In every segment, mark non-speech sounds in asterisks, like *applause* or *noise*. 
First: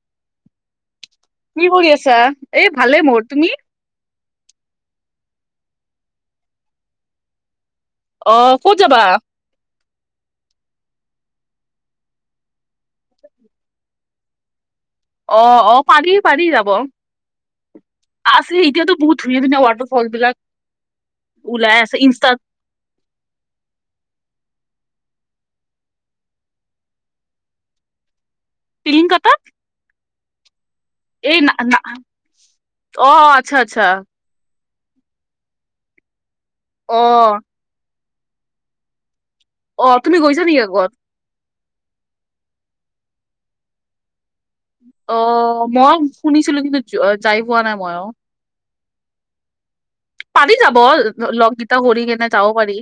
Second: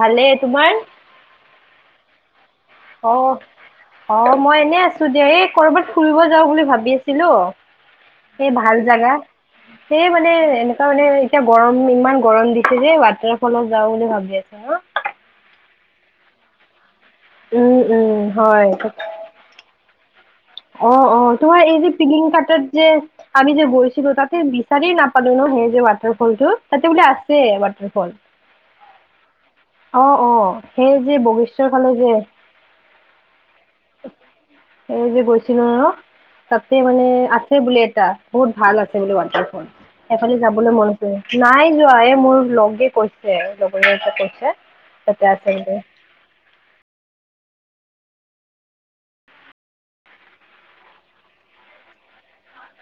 ভালে তোমাৰ কি কৰি আছা এই ভালে অ মোৰ, তুমি? অ অ মই এনে আছো দিয়া এই কৰবাত ফুৰিব যাও বুলি ভাবি আছিলো অ', এ ক'ত ভাল যাবা? জাগা সেয়ে মানে এনেকুৱা মানে এতিয়া গৰম ইমান গৰম দিছে যে ৱাটাৰ ফলত যাওঁ বুলি ভাবি আছো ম অ অ পাৰি পাৰি যাব আছে উম উম হয় এতিয়াতো বহুত ই পিনে ৱাটাৰফল বিলাক অ অ তোমাৰ ওলাই এই যে আছে পিলিং ইনষ্টাত, কাটাত যে আমি যে গৈছিলো তাতে বিচাৰি নাপালো ন সেই যে ৱাটাৰ ফলটো তাতে বোলে আছে ৱাটাৰফল টিলিংকাতা অ অ সেই যে বশিষ্ঠৰ ফালে যে অ অ আচ্ছা আচ্ছা সেই যে গৈছিলো ন তাতে মানে অ', আছে বোলে এটা বহুত ভাল আছে বোলে উৱাটাৰ ফল অ', তুমি এফালে গৈছা নেকি যাবলৈ আগত? মন আছে নাই যোৱা এই মোৰ লগে কৈছে, লগৰ কেইটাই কৈছে। তাতে আছে অ' বোলে মই শুনিছিলো কিন্তু যাই পোৱা নাই মই অ'। পাৰি যাব লগ কিটা কৰি কিনে যাব পাৰি।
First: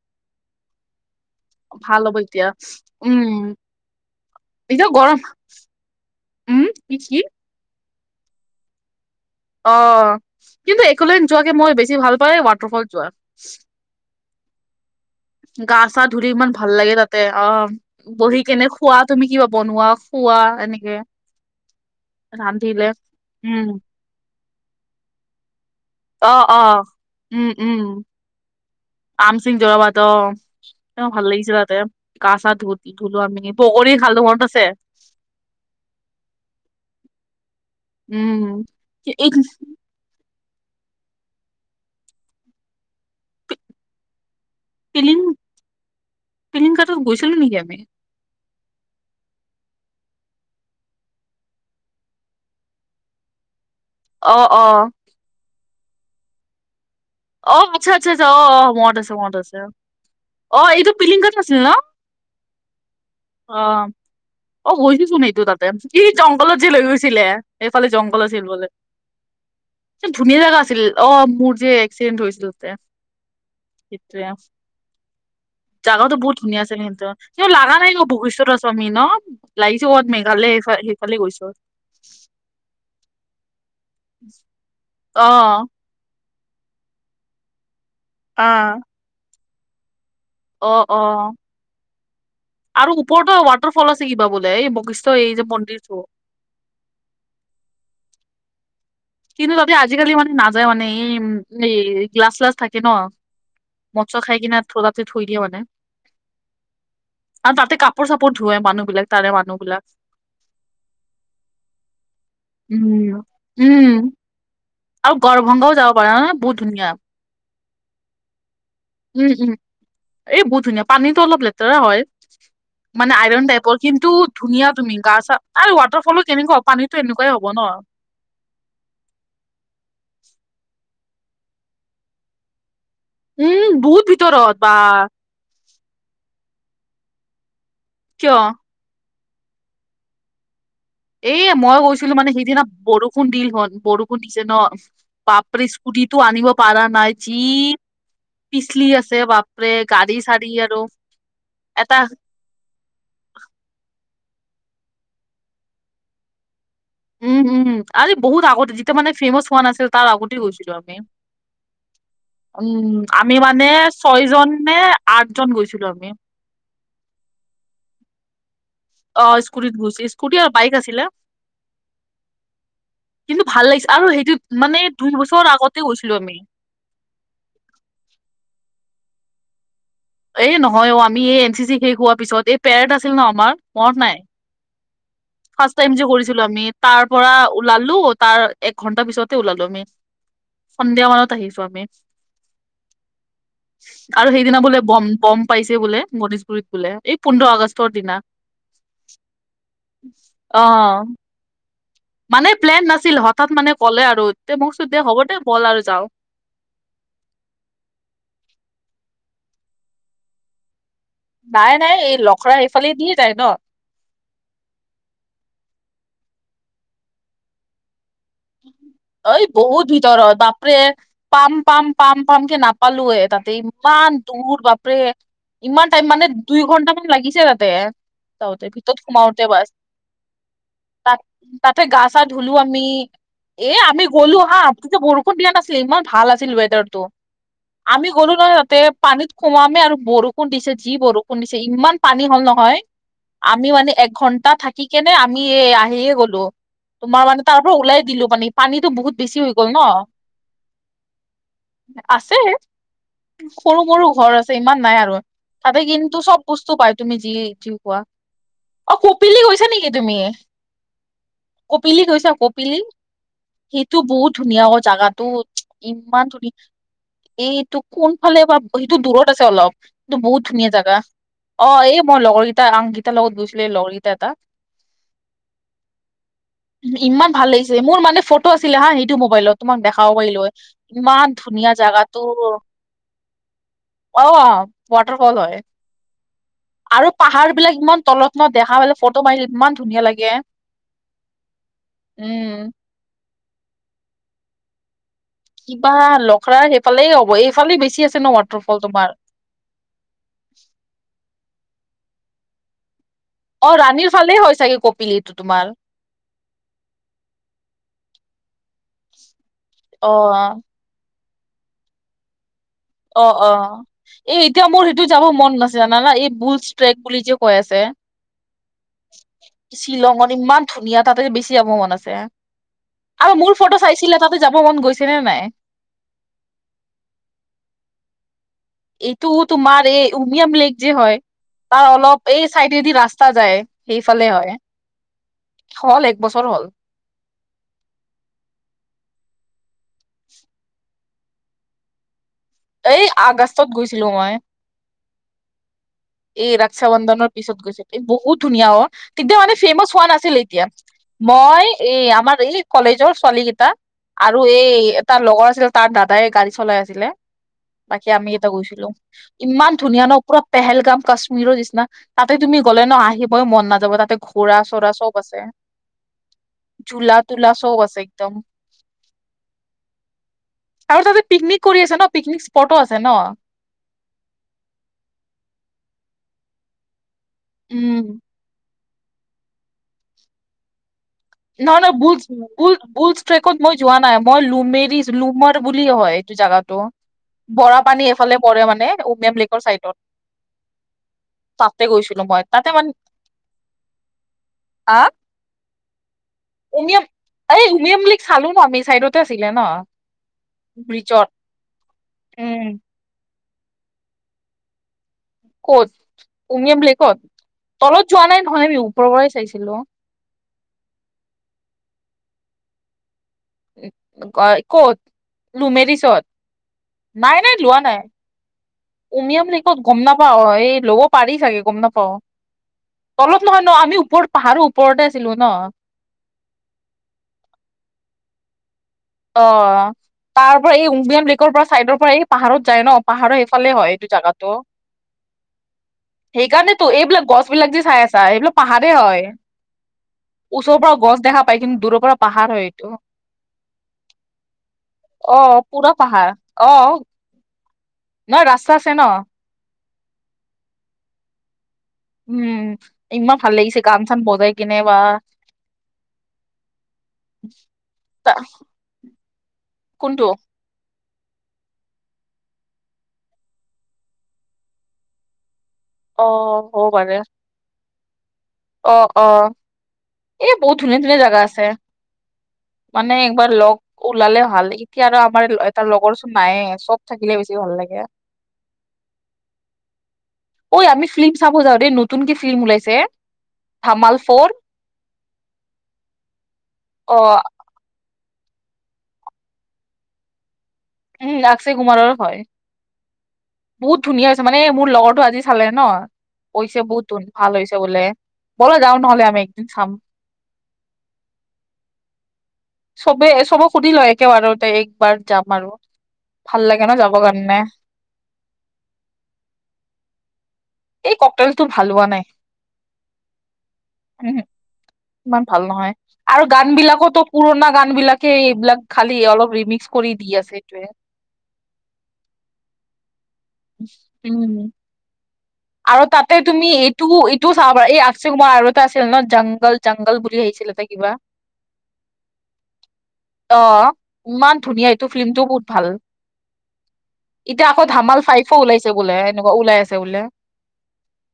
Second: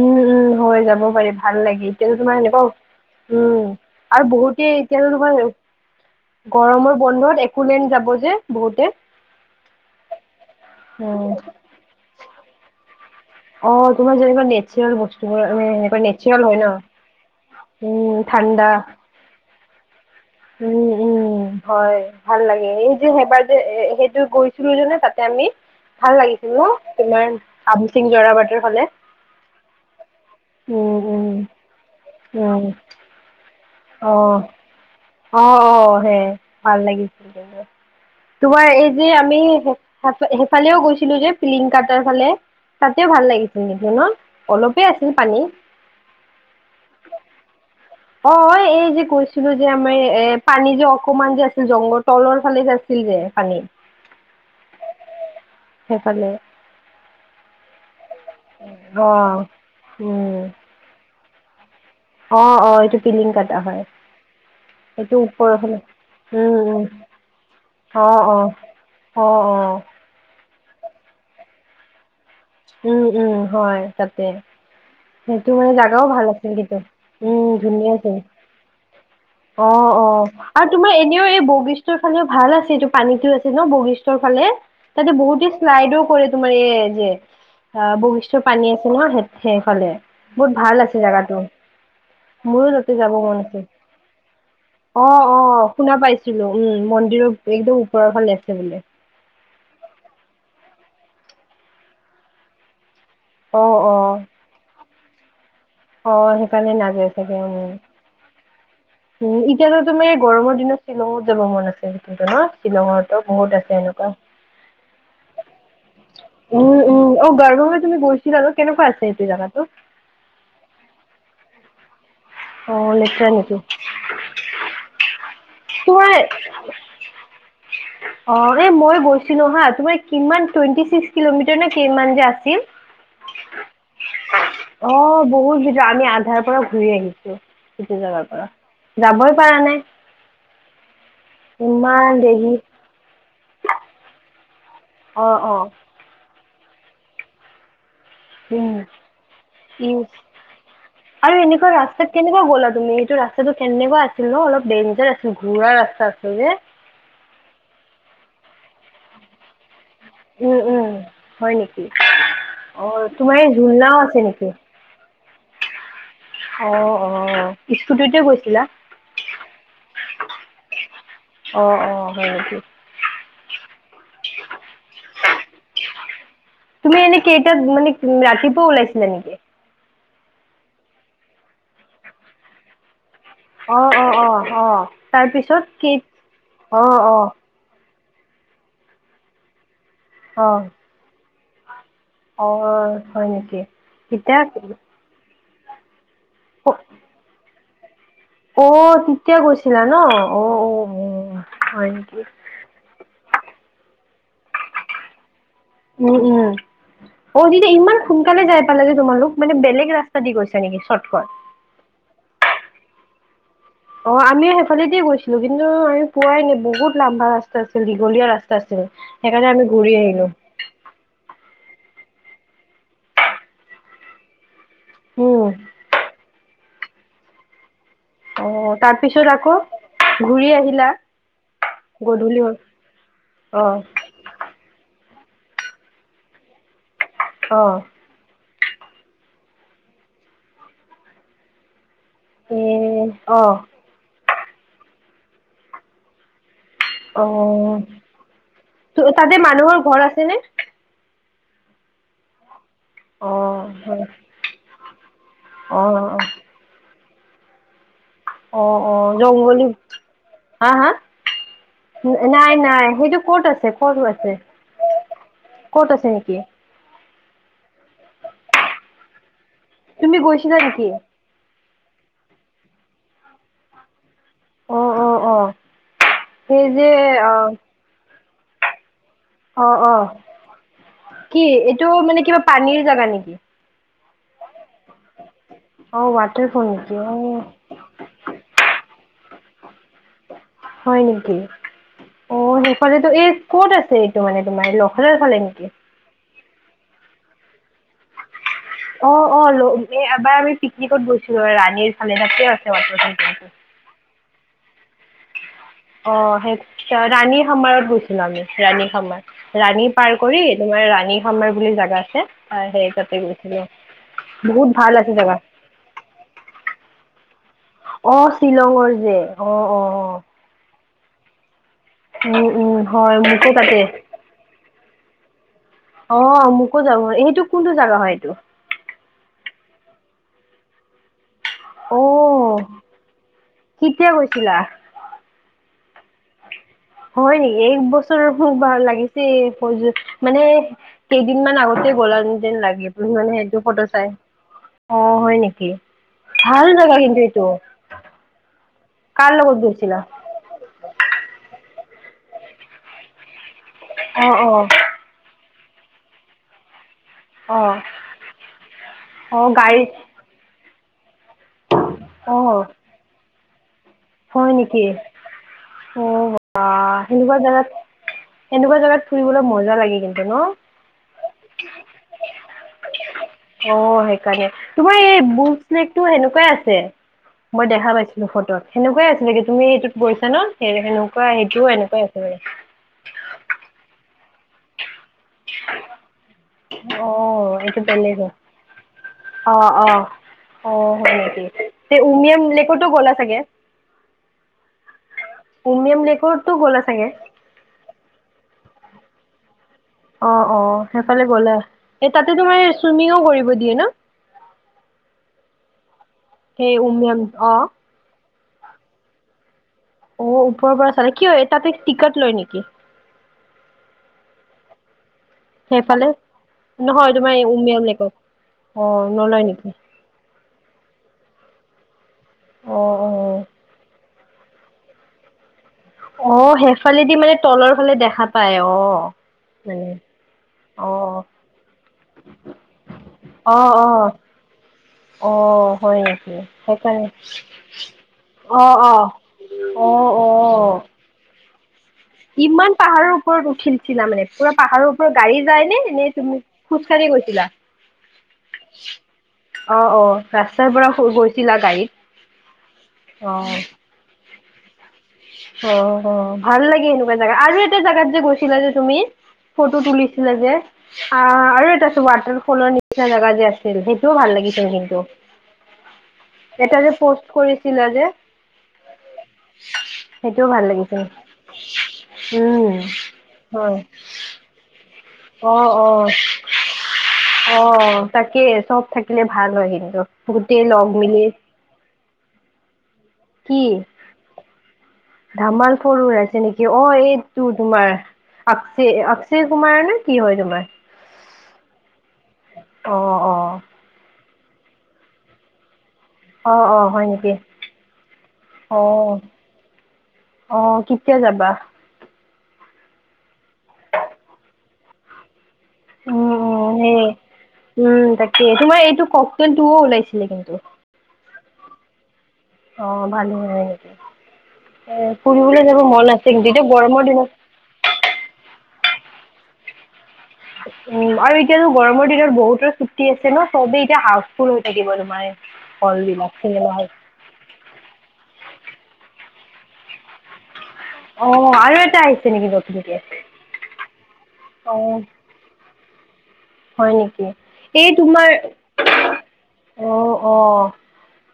উম উম হৈ যাব পাৰি ভাল লাগে হ'ব এতিয়াতো তোমাৰ এতিয়া। এনেকুৱও উম আৰু বহুতে এতিয়া ও উম, কি গৰমৰ কি? বন্ধত সুলন যাব যে বহুতে *inaudible* অ' কিন্তু উম *inaudible* যোৱাকে মই বেছি ভাল পাই ৱাটাৰফল যোৱা অ' তোমাৰ যেনিবা নে নেচাৰেল বস্তুবোৰ গা চা এনেকুৱা ধুলি নেচাৰেল ইমান হয় ভাল ন, লাগে তাতে অ উম বহি কেনে ঠাণ্ডা। খোৱা তুমি কিবা বনোৱা খোৱা এনেকে উম উম হয় ভাল লাগে ৰান্ধিলে এই যে সেইবাৰ যে উম সেইটো গৈ তাতে আমি। ভাল অ' লাগিছিল ন অ' তোমাৰ উম। উম, আমচিং জৰাবাটৰ ফালে আমচিং যোৱাবাত উম তেওঁ উম ভাল লাগিছে তাতে। গা সা উম ধুলো আমি পকৰি অ খালো মনত আছে? অ' অ' সেইয়াই ভাল লাগিছিল, উম তোমাৰ এই যে আমি সেইফালেও গৈছিলো যে পিং কটাৰ ফালে তাতেও ভাল লাগিছিল নেকি ন? অলপে আছিল পানী। টং কত গৈছিলো নেকি আমি *inaudible* অ' এই যে কৈছিলো যে আমাৰ এ' পানী যে অকমান যে আছিল জংঘল তলৰ ফালে যে আছিল যে পানী। অঁ অঁ। সেইফালে। অ' আচ্ছা আচ্ছ আচ্ছ অ মনত অ আছে মনত আছে উম অ এইটো পিলিংঘাট আছিল ন? অ অ এইটো পিলিং অ কটা হয় *inaudible* অ' গৈছো চোন এইটো ওপৰৰ তাতে ফালে এই জংঘলত যে লৈ গৈছিলে সেইফালে অঁ জংঘল আছিল বোলে। অঁ অঁ। ধুনীয়া জেগা আছিল, অ' মোৰ যে এক্সিডেণ্ট হৈছিল। তাতে উম উম হয় সেইটোৱে তাতে। সেইটো মানে জাগাও জাগাতো ভাল বহুত আছিল ধুনীয়া কিন্তু, উম কিন্তু লগা নাই ধুনীয়া ন আছিল। ভোগেশ্বৰৰ স্বামী ন লাগিছে অ' ক'ত অ' মেঘালয় আৰু সেইফাল তোমাৰ সেইফালে এনেও এই গৈছো বগি ফালেও ভাল আছে এইটো পানীতো আছে ন বশিৰ্ষ্টৰ ফালে তাতে অ বহুতে শ্লাইডো কৰে। তোমাৰ এই যে আহ, বৈশিষ্ঠ পানী আছে অ নহয় সেইফালে বহুত ভাল অ আছে জেগাটো। মোৰো আৰু তাতে যাব ওপৰতো মন আছিল, ৱাটাৰ ফল আছে কিবা বোলে এই বশিষ্ঠ অ' এই যে অ' মন্দিৰটো শুনা পাইছো। উম, মন্দিৰৰ একদম ওপৰৰ ফালে আছে বোলে। কিন্তু তাতে আজিকালি মানে নাযায় মানে, এই এ' গ্নিলাছ চিলাছ থাকে ন। অ', মট - অ', চট খাই কিনে ভুলতে থৈ দিয়ে মানে। অ' সেইকাৰণে নাযায় চাগে। উম। তাতে কাপোৰ চাপোৰ ধু মানুহবিলাক উম, এতিয়াতো তোমাৰ গৰমৰ দিনত শ্বিলঙত যাব মন আছে কিন্তু ন উম শ্বিলঙতো বহুত আছে উম এনেকুৱা আৰু গৰভংগও যাব পাৰে নহয় বহুত উম, ধুনীয়া। উম, অ গাৰগৱে তুমি গৈছিলা আৰু কেনেকুৱা আছিল *inaudible* উম উম, এই বহুত ধুনীয়া পানীতো অলপ লেতেৰা হয়। অঁ। মানে আইৰণ টাইপৰ কিন্তু ধুনীয়া তুমি গা- চা আৰু তোমাৰ ৱাটাৰফলো কেনেকুৱা পানীতো এনেকুৱাই হ'ব ন। অ' এই মই গৈছিলো হা তোমাৰ কিমান টুৱেণ্টি ছিক্স কিলোমিটাৰ নে কিমান যে আছিল। উম বহুত ভিতৰত ৱাহ। অ', বহুত ভিতৰ আমি আধাৰ পৰা ঘূৰি আহিছো, সেইটো জাগাৰ কিয় পৰা যাবই পাৰা নাই। এ মই ইমান গৈছিলো মানে দেৰি সেইদিনা বৰষুণ দিল হন বৰষুণ দিছে ন অ', অ', বাপৰে ইস্কুটি তো আনিব পাৰা নাই যি উম, পিছলি আছে বাপৰে ইচ। গাড়ী চাৰি আৰু এটা কেনকুৱা গ'লা তুমি? এইটো ৰাস্তাটো কেনেকুৱা আছিল ন অলপ ডেঞ্জাৰ আছিল ঘোৰা ৰাস্তা আছিল যে। উম উম আৰে বহুত আগতে যেতিয়া মানে ফেমাচছ হোৱা নাছিল তাৰ আগতেই উম গৈছিলো উম আমি। হয় নেকি অ উম আমি তোমাৰ এই মানে ঝুলনাও আছে ছয় নেকি জন নে আঠজন গৈছিলো আমি। অ' অ' স্কুটিতে গৈছিলা? অঁ স্কুটিত গৈছো ইস্কুটি আৰু বাইক আছিলে। অ অ হয় নেকি কিন্তু ভাল লাগিছে, আৰু সেইটো মানে দুই বছৰ আগতে গৈছিলো আমি। তুমি এনে কেইটাত মানে ৰাতিপুৱা ওলাইছিলা নেকি? এ নহয় অ আমি এই এন চি চি শেষ হোৱাৰ পিছত, এই পেৰেড আছিল ন আমাৰ। অ' মনত নাই অ' অঁ। ফাৰ্ষ্ট টাইম যে কৰিছিলো আমি তাৰ অ পৰা ওলালো তাৰ এক ঘন্টা পিছতে ওলালো আমি। অ'। সন্ধিয়া মানত আহিছো আমি। অ' হয় নেকি আৰু ঠিকে সেইদিনা আছিল বোলে বম বম পাইছে বোলে গণেশগুৰিত বোলে, এই পোন্ধৰ আগষ্টৰ দিনা। অ' তেতিয়া গৈছিলা ন। অ' অ' হয় নেকি? মানে প্লেন নাছিল হঠাৎ মানে ক'লে আৰু দে হ'ব দে বল আৰু যাওঁ। উম উম অ তেতিয়া ইমান সোনকালে যাই পালা যে তোমালোক। মানে বেলেগ ৰাস্তা দি গৈছে নেকি চৰ্টকাট? নাই নাই এই লখৰা এইফালে দিয়ে যাই ন। অঁ আমিও সেইফালে দিয়ে গৈছিলো কিন্তু আমি পোৱাই নাই বহুত লাম্বা ৰাস্তা আছিল দীঘলীয়া ৰাস্তা আছিল এই সেইকাৰণে আমি বহুত ঘূৰি ভিতৰত আহিলো। বাপৰে পাম পাম পাম পাম কে নাপালোৱে তাতে, ইমান দূৰ বাপ ৰে উম, ইমান টাইম মানে দুই ঘন্টামান লাগিছে তাতে। যাওঁতে অ', ভিতৰত তাৰপিছত সোমাওতে আকৌ বাচ ঘূৰি আহিলা তাত, তাতে গা ছা গধূলি ধুলো হ'ল আমি। এ অ', আমি গ'লো হা, তেতিয়া বৰষুণ দিয়া নাছিল। ইমান ভাল আছিল ৱেডাৰটো। অঁ। আমি গ'লো নহয় তাতে, পানীত সোমামে আৰু বৰষুণ দিছে, যি বৰষুণ দিছে। ইমান পানী হ'ল এ নহয়! অ', আমি মানে একঘন্টা থাকি কেনে আমি এ আহিয়ে গ'লো। তোমাৰ মানে তাৰ পৰা অ', ওলাই দিলোঁ মানে, পানীটো বহুত তাতে বেছি হৈ গ'ল মানুহৰ ন। ঘৰ আছেনে? আছে, অ', সৰু হয় সৰু ঘৰ আছে, ইমান নাই আৰু। তাতে অ', অ', কিন্তু চব বস্তু পায় তুমি যি যি খোৱা। অ' অ' জংগলী, হা হা? কপিলি গৈছা নাই কপিলি নাই সেইটো ক'ত আ সেইটো বহুত ধুনীয়া অ জাগাটো ক'ত আছে ইমান নেকি? ধুনীয়া। এ এইটো কোনফালে বা সেইটো দূৰত আছে অলপ, তুমি কিন্তু বহুত গৈছিলা ধুনীয়া নেকি? জাগা। অ', এই মই লগৰকেইটা অংকিতাৰ লগত গৈছিলো, এই লগৰকেইটা এটা। অ', অ', অ'। সেই যে কিমান ভাল অ', লাগিছে, মোৰ মানে ফ টো আছিলে হা সেইটো মোবাইলত, তোমাক অ', অ', দেখাব পাৰিলো হয়, ইমান কি ধুনীয়া এইটো জাগাটো। মানে কিবা পানীৰ জাগা নেকি? অঁ, ৱাটাৰফল হয়, অ', ৱাটাৰফল নেকি আৰু অ'। পাহাৰবিলাক ইমান তল মই দেখা পালোঁ, ফটো মাৰিলো ইমান ধুনীয়া লাগে। হয় নেকি? অঁ উম সেইফালেটো এহ ক'ত আছে এইটো মানে তোমাৰ লখৰাৰ ফালে নেকি? বা লখৰাৰ সেইফালেই হ'ব, এইফালে বেছি আছে ন ৱাটাৰফলটো তোমাৰ। অঁ, ল এ এবাৰ আমি পিকনিকত গৈছিলো ৰাণীৰ ফালে, সেইয়াতেও আছে ৱাটাৰফল তেনেকে। অ, ৰাণীৰ ফালেই হয় চাগে কপিলীটো তোমাৰ। অ, সেই ৰাণী সমাৰোহত গৈছিলো আমি ৰাণী সমাৰ। ৰাণী পাৰ অ কৰি তোমাৰ ৰাণী সমাৰ বুলি জাগা আছে, তাৰ সেই তাতে অ অ, গৈছিলো। এই এতিয়া বহুত মোৰ ভাল সেইটো আছে যাব জাগা। মন আছে জানানা এই বুলছ ট্ৰেক বুলি যে কৈ আছে। অঁ, শ্বিলঙৰ যে অঁ অঁ অঁ। শ্বিলঙত ইমান ধুনীয়া তাতে বেছি যাব মন আছে, উম, উম, হয় আৰু মোকো মোৰ ফটো তাতে চাইছিলা তাতে যাব মন গৈছে নে নাই? অঁ, মোকো যাব, এইটো কোনটো জাগা হয় এইটো? এইটো তোমাৰ, এই উমিয়াম লেক যে হয়। তাৰ অলপ এই অ', চাইডেদি ৰাস্তা যায়, কেতিয়া সেইফালে গৈছিলা? হয়। হ'ল, এক বছৰ হ'ল। হয় নেকি? এক বছৰ খুব ভাল লাগিছে, মানে কেইদিনমান আগতেই গ'লা যেন যেন লা গে, এই যোনমানে সেইটো আগষ্টত ফটো গৈছিলো চায়। মই অঁ হয় নেকি? এই ভাল ৰাক্সা জাগা কিন্তু বন্ধনৰ এইটো পিছত গৈছে। এ বহুত ধুনীয়া ও, কাৰ তেতিয়া মানে লগত ফেমাচ গৈছিলা? হোৱা নাছিলে তেতিয়া। মই, এই আমাৰ এই কলেজৰ ছোৱালীকেইটা অ', আৰু অ', এই তাৰ লগৰ আছিলে, তাৰ দাদাই গাড়ী চলাই আছিলে। অ', বাকী আমি ইয়াপা গৈছিলো। অ', ইমান গাড়ীত ধুনীয়া ন, পুৰা পেহেলগাম কাশ্মীৰৰ নিচিনা তাতে তুমি অ', গ'লে ন আহিবই মন নাযাব, তাতে ঘোৰাঁ চোৰা চব আছে। অঁ বা, ঝোলা সেনেকুৱা তোলা চব জাগাত আছে একদম সেনেকুৱা জাগাত ফুৰিবলৈ মজা লাগে কিন্তু ন। আৰু তাতে পিকনিক কৰি আছে ন, পিকনিক স্পটো আছে ন। অঁ সেইকাৰণে, তোমাৰ এই বুকপ্লেটটো সেনেকুৱাই আছে। মই দেখা উম পাইছিলো ফটোত, সেনেকুৱাই আছিলে কি তুমি এইটোত গৈছা ন সেনে সেন নহয় নহয়, বুজ বুজ বুজষ্ট্ৰেকত মই যোৱা নাই। মই লোমেৰি লুমত বুলিয়ে হয় এইটো জাগাতো। অ' এইটো বৰাপানী বেলেগ হয় এইফালে পৰে মানে, উমিয়াম লেকৰ চাইডত। অঁ হয় নেকি? তে' উমিয়াম লেকটো গ'লা চাগে। হা উমিয়াম লেকত। উমিয়াম এই উমিয়াম লেক চালো ন আমি, চাইডতে আছিলে ন। অঁ অঁ, সেইফালে ব্ৰিজত গলা এই তাতে তোমাৰ উম, চুইমিংও কৰিব দিয়ে ন। ক'ত সেই উমিয় লেকত উমিয়াম অ' তলত যোৱা নাই নহয়, আমি ওপৰৰ পৰাই চাইছিলো অ ওপৰৰ পৰা চালয় কিয় তাতে টিকট লয় নেকি? উ ক'ত? সেইফালে লুমেৰিছত, নহয় তোমাৰ নাই এই নাই লোৱা উমিয়াম নাই লেকত অ নলয় উমিয়াম নেকি? লেকাত। গম নাপাও এই ল'ব পাৰি চাগে গম নাপাওঁ, অ অ তলত নহয় ন আমি ওপৰত পাহাৰৰ ওপৰতে আছিলো ন। অ সেফালেদি মানে তলৰ ফালে দেখা পায় অ। মানে অঁ তাৰ পৰা এই অ উমিয়াম লেকৰ পৰা চাইডৰ পৰা এই পাহাৰত যায় ন, পাহাৰৰ অ এইফালে হয় অ এইটো জেগাতটো। অ হয় নেকি সেইকাৰণেতো সেইকাৰণে এইবিলাক গছবিলাক যে চাই আছা এইবিলাক অ পাহাৰেই হয়। অ অ অ ওচৰৰ পৰা গছ দেখা পাই কিন্তু দূৰৰ পৰা- পাহাৰ হয় ইমান এইটো পাহাৰৰ ওপৰত উঠিলছিলা মানে পুৰা পাহাৰৰ- অ গাড়ী যায় পুৰা নে নে পাহাৰ তুমি অ খোজ কাড়ি গৈছিলা? নহয় ৰাস্তা আছে ন অঁ অঁ ৰাস্তাৰ পৰা শুই গৈছিলা গাড়ীত। উম' ইমান ভাল অ লাগিছে গান চান বজাই কিনে বা। অ ভাল লাগে এনেকুৱা জেগা আৰু এটা জেগাত যে তা- গৈছিলা যে তুমি। ফটো কোনটো তুলিছিলা যে। আহ আৰু এটা ৱাটাৰফলৰ নিচিনা জেগা যে আছিল সেইটোও ভাল লাগিছিল কিন্তু। অ এটা যে হব পাৰে। পষ্ট কৰিছিলা যে। অ অ' সেইটোও এই ভাল বহুত লাগিছিল ধুনীয়া ধুনীয়া জাগা আছে উম মানে একবাৰ লগ হয় ওলালে ভাল লাগে। এতিয়া আৰু আমাৰ অ তাৰ অ লগৰচোন নায়ে চব থাকিলে বেছি অ ভাল লাগে। তাকে চব থাকিলে ভাল হয় কিন্তু গোটেই ঐ লগ আমি মিলি ফিল্ম চাব যাওঁ দেই নতুনক ফিল্ম ওলাইছে। কি? ধামাল ফৰ। ধামাল ফৰু আছে নেকি অ' এইটোত- কুমাৰ অকছে অকচয় কুমাৰ নে কি হয় তোমাৰ। উম' আকচয় কুমাৰৰে হয়। অ অ' বহুত ধুনীয়া হৈছে মানে মোৰ লগৰটো আজি চালে ন। অ অ কৈছে হয় বহুত নেকি ভাল হৈছে বোলে ব'লা যাও নহলে আমি একদিন চাম। অঁ কিতিয়া যাবা? চবে চবক সুধি লয় একেবাৰতে একবাৰ যাম আৰু। ভাল লাগে ন উম'সেই যাবৰ কাৰণে উম তাকে তোমাৰ এইটো ককতেল টোও ওলাইছিলে কিন্তু। এই ককটেলটো ভাল হোৱা নাই। অঁ ভালেই হয় উহো সেনেকে এ ইমান ভাল ফুৰিবলৈ যাব নহয় মন আছে আৰু কিন্তু গান এতিয়া গৰমৰ বিলাকতো দিনত- পুৰণা গান বিলাকে এইবিলাক খালি অলপ ৰিমিক্স কৰি দি আছে যে। বাৰু এতিয়াতো গৰমৰ দিনত বহুতৰ ছুটি আছে ন চবেই এতিয়া হাউচফুল উম হৈ থাকিব তোমাৰ। হল আৰু বিলাক তাতে তুমি চিনেমা হল এইটো- তো চাব পাৰা এই আকচয় কুমাৰ আৰু এটা আছিল ন জংগল জংগল বুলি আহিছিলে তাইক- অ আৰু এটা আহিছে নেকি নতুনকে? অঁ ইমান অ ধুনীয়া এইটো ফিল্মটো বহুত ভাল। হয় নেকি এতিয়া আকৌ এই ধামাল তোমাৰ ফাইফো ওলাইছে বোলে এনেকুৱা ওলাই অ আছে বোলে। অ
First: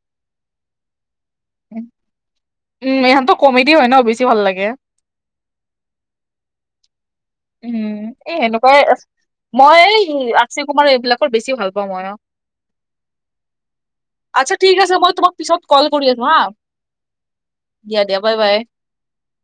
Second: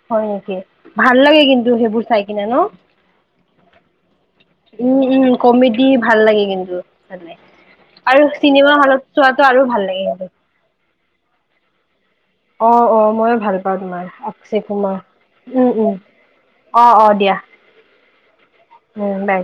হয় নেকি ভাল লাগে কিন্তু সেইবোৰ চাই কিনে ন। উম' এইখনতো কমেডি হয় ন বেছি- ভাল লাগে উম উম' কমেডি ভাল লাগে কিন্তু চালে। উম আৰু এই চিনেমা হলত চোৱাটো আৰু ভাল লাগে। অকচয় কুমাৰৰ এইবিলাকৰ বেছি ভাল পাওঁই মই অঁ। অঁ অঁ ময়ো ভাল পাওঁ তোমাৰ আচ্ছা অক্ষয় ঠিক আছে কুমাৰ মই তোমাক পিছত উম কল উম' কৰি আছো হা অঁ অঁ দিয়া। দিয়া দিয়া বাই বাই। উম বাই।